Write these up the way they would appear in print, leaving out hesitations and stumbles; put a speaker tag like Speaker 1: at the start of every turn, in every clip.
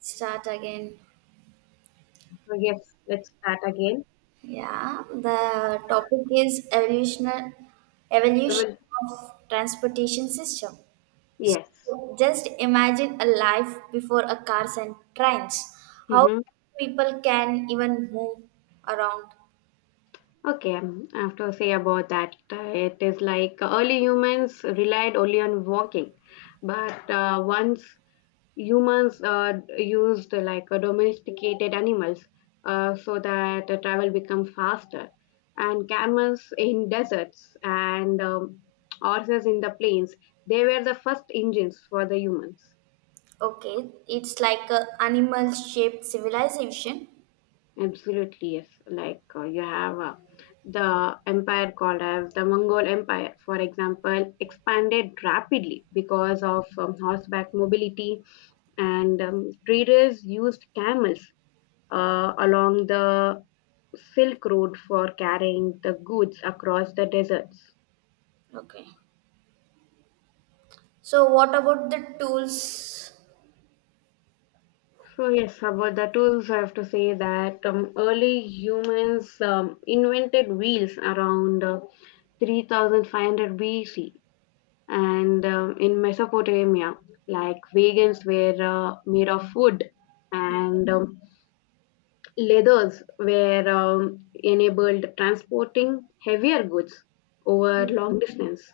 Speaker 1: Start again.
Speaker 2: So yes, let's start again.
Speaker 1: Yeah, the topic is evolutionary
Speaker 2: I
Speaker 1: evolution
Speaker 2: will.
Speaker 1: of transportation system.
Speaker 2: Yes.
Speaker 1: So just imagine a life before a cars and trains. How
Speaker 2: Mm-hmm.
Speaker 1: people can even move around.
Speaker 2: Okay, I have to say about that. It is like early humans relied only on walking, but once humans used domesticated animals so that travel become faster, and camels in deserts and horses in the plains, they were the first engines for the humans.
Speaker 1: Okay, it's like a animal shaped civilization.
Speaker 2: Absolutely, yes. Like you have the empire called as the Mongol Empire, for example, expanded rapidly because of horseback mobility, and traders used camels along the Silk Road for carrying the goods across the deserts.
Speaker 1: Okay. So what about the tools?
Speaker 2: So yes, about the tools, I have to say that early humans invented wheels around 3500 BC and in Mesopotamia, like wagons were made of wood
Speaker 1: Okay.
Speaker 2: and leathers were enabled transporting heavier goods over
Speaker 1: Yeah.
Speaker 2: long distance.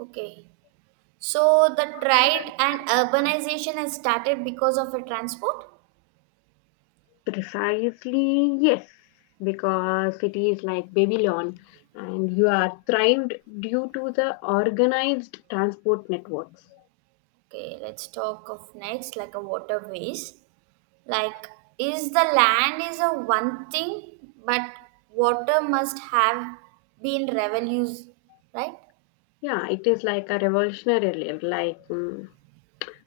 Speaker 1: Okay. So the trade and urbanization has started because of a transport.
Speaker 2: Precisely, yes, because cities like Babylon and you are thrived due to the organized transport networks.
Speaker 1: Okay, let's talk of next like a waterways. Like is the land is a one thing, but water must have been revolution, right?
Speaker 2: Yeah, it is like a revolutionary. Like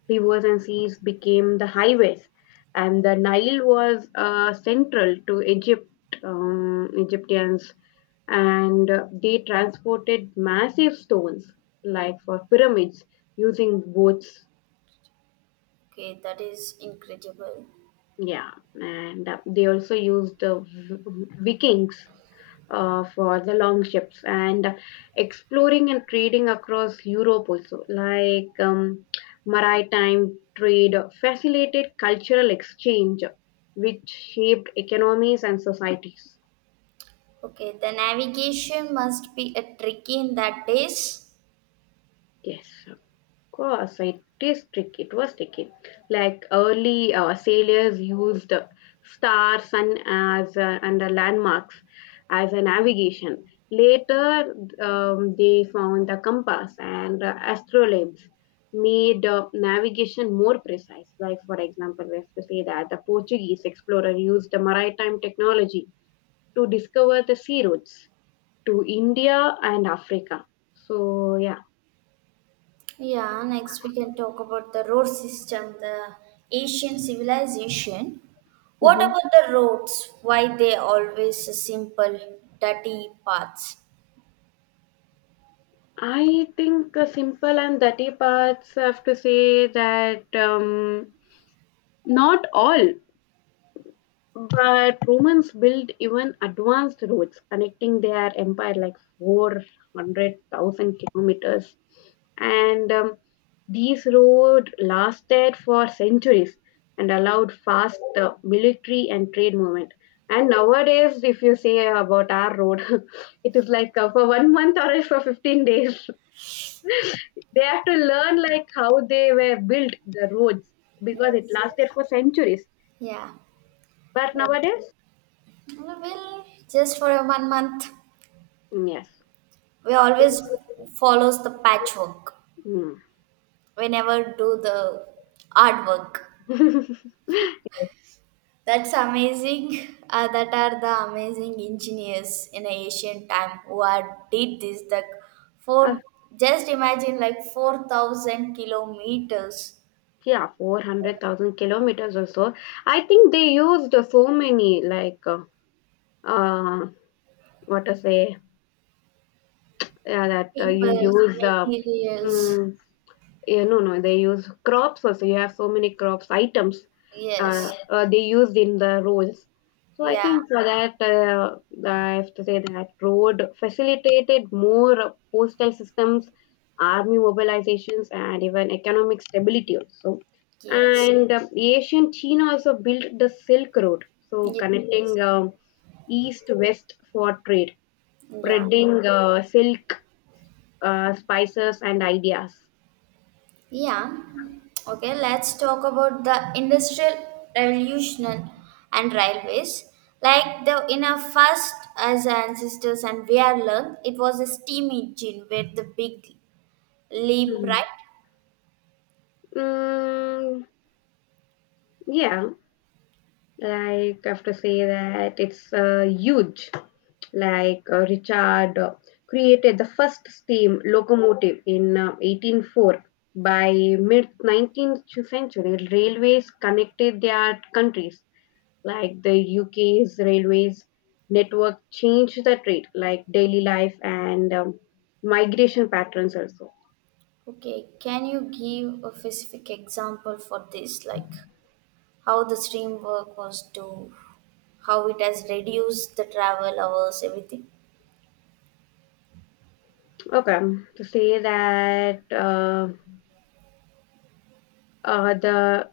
Speaker 2: rivers and seas became the highways, and the Nile was central to Egypt, Egyptians, and they transported massive stones like for pyramids using boats.
Speaker 1: Okay, that is incredible.
Speaker 2: Yeah, and they also used the Vikings for the long ships and exploring and trading across Europe also, like maritime trade facilitated cultural exchange, which shaped economies and societies.
Speaker 1: Okay, the navigation must be a tricky in that days.
Speaker 2: Yes, course, it is tricky. It was tricky. Like early sailors used star, sun as and the landmarks as a navigation. Later, they found the compass and astrolabes made navigation more precise. Like for example, we have to say that the Portuguese explorer used the maritime technology to discover the sea routes to India and Africa. So yeah.
Speaker 1: Yeah, next we can talk about the road system, the Asian civilization. What
Speaker 2: Mhm.
Speaker 1: about the roads? Why they always simple, dirty paths?
Speaker 2: I think simple and dirty parts, I have to say that not all, but Romans built even advanced roads connecting their empire like 400,000 kilometers. And these roads lasted for centuries and allowed fast military and trade movement. And nowadays, if you say about our road, it is like for one month or else for 15 days. They have to learn like how they were built the roads because it
Speaker 1: Yes.
Speaker 2: lasted for centuries.
Speaker 1: Yeah.
Speaker 2: But
Speaker 1: Well,
Speaker 2: nowadays,
Speaker 1: well, just for a 1 month,
Speaker 2: mm, yes.
Speaker 1: we always follows the patchwork.
Speaker 2: Mm.
Speaker 1: We never do the hard work. That's amazing. That are the amazing engineers in ancient time who are, did this. The
Speaker 2: Uh,
Speaker 1: four, just imagine like 4,000 kilometers,
Speaker 2: yeah, 400,000 kilometers or so. I think they used so many, like, uh, what to say, yeah, that you
Speaker 1: people,
Speaker 2: use
Speaker 1: materials.
Speaker 2: hmm, yeah, no, no, they use crops also. You have so many crops items
Speaker 1: Yes.
Speaker 2: they used in the roads. So I
Speaker 1: Yeah.
Speaker 2: think for that, I have to say that road facilitated more postal systems, army mobilizations, and even economic stability also.
Speaker 1: Yes.
Speaker 2: And ancient China also built the Silk Road, so
Speaker 1: Ye-
Speaker 2: connecting east-west for trade,
Speaker 1: Yeah.
Speaker 2: spreading silk, spices, and ideas.
Speaker 1: Yeah. Okay, let's talk about the industrial revolution and railways. Like the in our first as our ancestors and we are learned, it was a steam engine with the big leap,
Speaker 2: Mm.
Speaker 1: right?
Speaker 2: Mm. Yeah, like I have to say that it's huge. Like Richard created the first steam locomotive in 1804. By mid 19th century, railways connected their countries. Like the UK's railways network changed the trade, like daily life and migration patterns also.
Speaker 1: Okay, can you give a specific example for this, like how the steam work was to how it has reduced the travel hours, everything?
Speaker 2: Okay, to say that the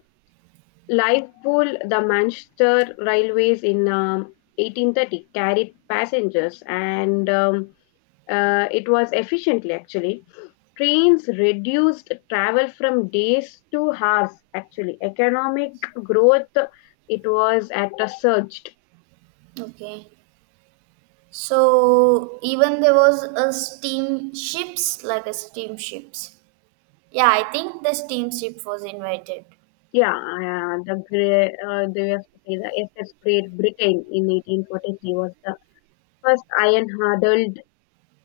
Speaker 2: Liverpool, the Manchester Railways in 1830 carried passengers and it was efficiently actually. Trains reduced travel from days to hours actually. Economic growth, it was at a surge.
Speaker 1: Okay. So even there was a steamships, like a steamships. Yeah, I think the steamship was invited.
Speaker 2: Yeah, the great, they have to say the SS Great Britain in 1843 was the first iron hurdle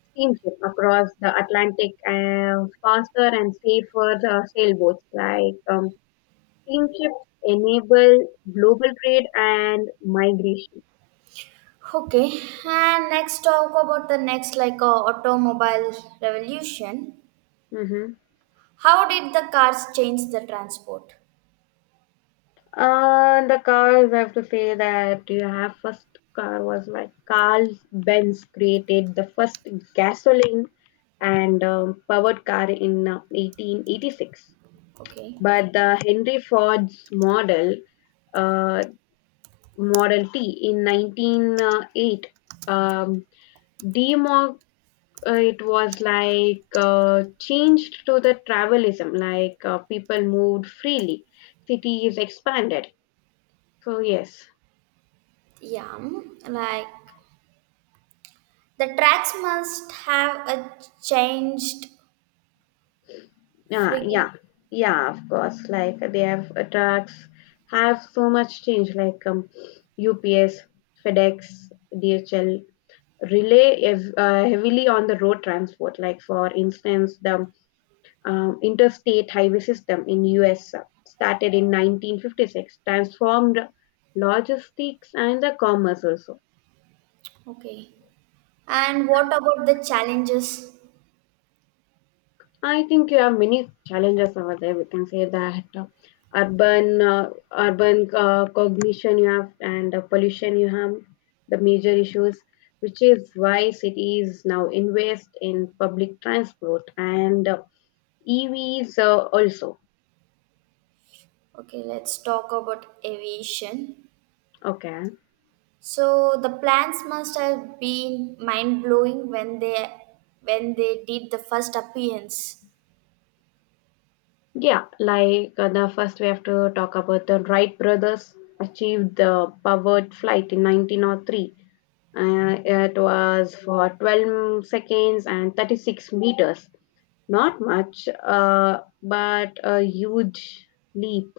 Speaker 2: steamship across the Atlantic, faster and safer sailboats. Like steamships enable global trade and migration.
Speaker 1: Okay, and next talk about the next like automobile revolution.
Speaker 2: Mm-hmm.
Speaker 1: How did the cars change the transport?
Speaker 2: The cars, I have to say that you have first car was like Carl Benz created the first gasoline and powered car in 1886.
Speaker 1: Okay,
Speaker 2: But the Henry Ford's model, uh, Model T in 1908. Um, demo, it was like changed to the travelism, like people moved freely, cities expanded. So yes,
Speaker 1: yeah, mm, like the tracks must have a changed
Speaker 2: yeah, yeah,
Speaker 1: frigate.
Speaker 2: yeah. Of course, like they have trucks have so much change, like UPS, FedEx, DHL rely heavily on the road transport. Like for instance, the interstate highway system in US started in 1956 transformed logistics and the commerce also.
Speaker 1: Okay, and what about the challenges?
Speaker 2: I think you have many challenges over there. We can say that urban uh, urban cognition you have and pollution you have the major issues, which is why cities now invest in public transport and EVs also.
Speaker 1: Okay, let's talk about aviation.
Speaker 2: Okay,
Speaker 1: So the plans must have been mind blowing when they did the first appearance.
Speaker 2: yeah, like the first we have to talk about the Wright brothers achieved the powered flight in 1903. It was for 12 seconds and 36 meters. Not much, but a huge leap.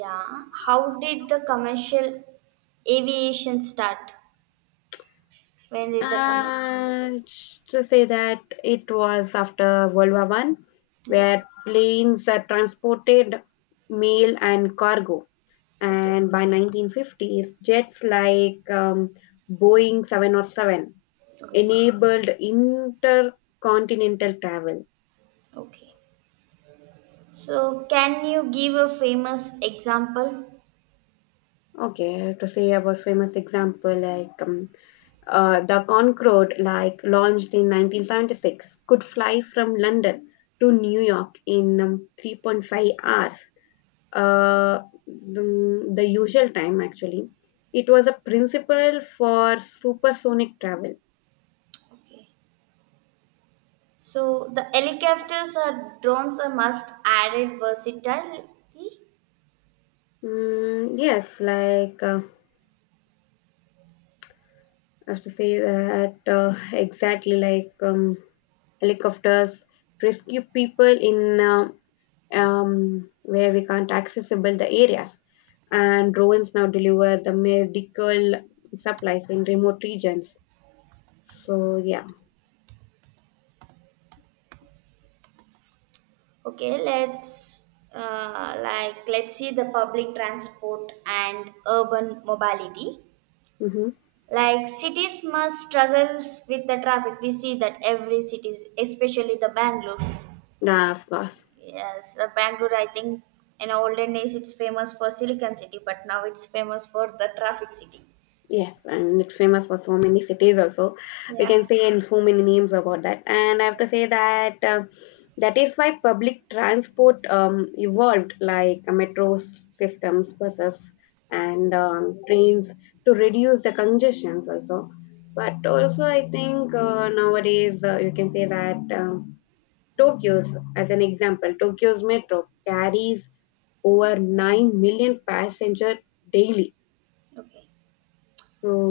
Speaker 1: Yeah. How did the commercial aviation start? When did the commercial?
Speaker 2: And to say that it was after World War I,
Speaker 1: Yeah.
Speaker 2: where planes are transported mail and cargo.
Speaker 1: Okay.
Speaker 2: And by 1950s jets like Boeing 707
Speaker 1: Okay.
Speaker 2: enabled intercontinental travel.
Speaker 1: Okay. So can you give a famous example?
Speaker 2: Okay, to say about famous example like the Concorde, like launched in 1976, could fly from London to New York in 3.5 hours. Uh, the, the usual time actually, it was a principle for supersonic travel.
Speaker 1: Okay. So the helicopters or drones are must added versatility.
Speaker 2: Mm, yes, like I have to say that exactly like helicopters rescue people in where we can't accessible the areas, and drones now deliver the medical supplies in remote regions. So yeah.
Speaker 1: Okay, let's like let's see the public transport and urban mobility.
Speaker 2: Mm-hmm.
Speaker 1: Like cities must struggles with the traffic. We see that every cities, especially the Bangalore.
Speaker 2: Yeah, of course.
Speaker 1: Yes, Bangalore. I think in olden days it's famous for Silicon City, but now it's famous for the traffic city.
Speaker 2: Yes, and it's famous for so many cities also. We can
Speaker 1: Yeah.
Speaker 2: see in so many names about that. And I have to say that that is why public transport evolved, like metro systems, buses, and trains to reduce the congestions also. But also, I think nowadays you can say that Tokyo's, as an example, Tokyo's metro carries over 9 million passenger daily.
Speaker 1: Okay.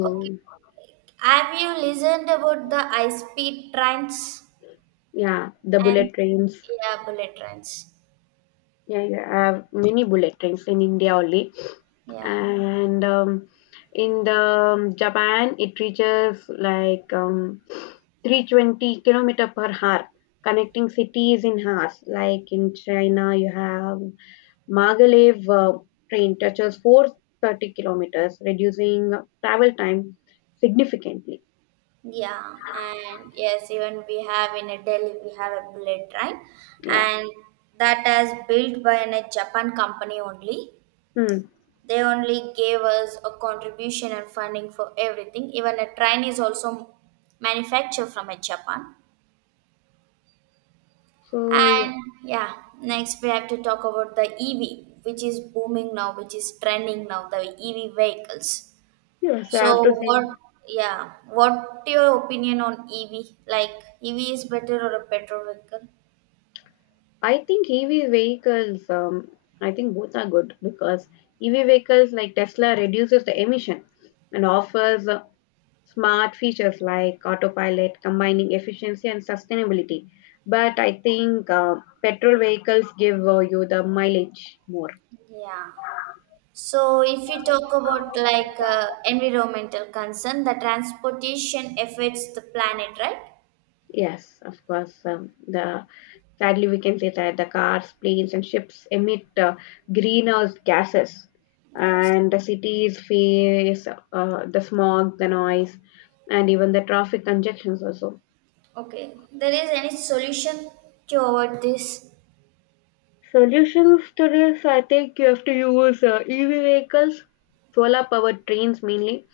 Speaker 1: Okay. Have you listened about the high speed trains
Speaker 2: yeah, the
Speaker 1: and
Speaker 2: bullet trains.
Speaker 1: yeah bullet trains?
Speaker 2: Yeah, you have many bullet trains in India only,
Speaker 1: Yeah.
Speaker 2: and in the Japan, it reaches like 320 kilometer per hour, connecting cities in hours. Like in China, you have Maglev train touches 430 kilometers, reducing travel time significantly.
Speaker 1: Yeah, and yes, even we have in a Delhi, we have a bullet train,
Speaker 2: Yeah.
Speaker 1: and that is built by a Japan company only.
Speaker 2: Hmm.
Speaker 1: They only gave us a contribution and funding for everything. Even a train is also manufactured from a Japan.
Speaker 2: So yeah.
Speaker 1: And yeah, next we have to talk about the EV, which is booming now, which is trending now, the EV vehicles.
Speaker 2: Yes, I have
Speaker 1: So
Speaker 2: to say.
Speaker 1: what, yeah, what your opinion on EV? Like EV is better or a petrol vehicle?
Speaker 2: I think EV vehicles, I think both are good because EV vehicles like Tesla reduces the emission and offers smart features like autopilot, combining efficiency and sustainability. But I think petrol vehicles give you the mileage more.
Speaker 1: Yeah. So if you talk about like environmental concern, the transportation affects the planet, right?
Speaker 2: Yes, of course. The Sadly, we can say that the cars, planes, and ships emit greenhouse gases,
Speaker 1: Yes.
Speaker 2: and the cities face the smog, the noise, and even the traffic congestions also.
Speaker 1: Okay. There is any solution to avoid this?
Speaker 2: Solutions to this, I think you have to use EV vehicles, solar powered trains mainly,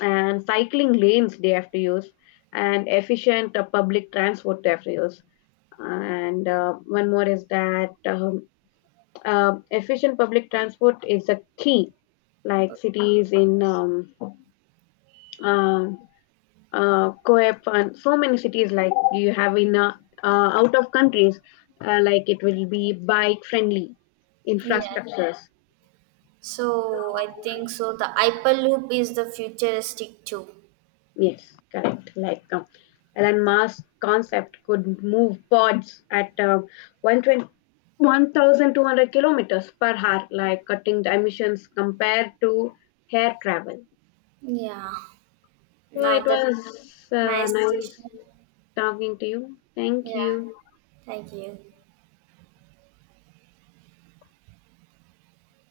Speaker 2: and cycling lanes they have to use, and efficient public transport they have to use. And one more is that efficient public transport is the key, like cities in uh, Coep and so many cities like you have in out of countries, like it will be bike friendly
Speaker 1: Yes.
Speaker 2: infrastructures.
Speaker 1: So I think so. The Hyperloop is the futuristic too.
Speaker 2: Yes, correct. Like Elon Musk concept could move pods at 120 kilometers per hour, like cutting the emissions compared to air travel.
Speaker 1: Yeah.
Speaker 2: So
Speaker 1: Now
Speaker 2: it
Speaker 1: that
Speaker 2: was
Speaker 1: nice
Speaker 2: nice
Speaker 1: session.
Speaker 2: talking to you. Thank
Speaker 1: Yeah.
Speaker 2: you.
Speaker 1: Thank you.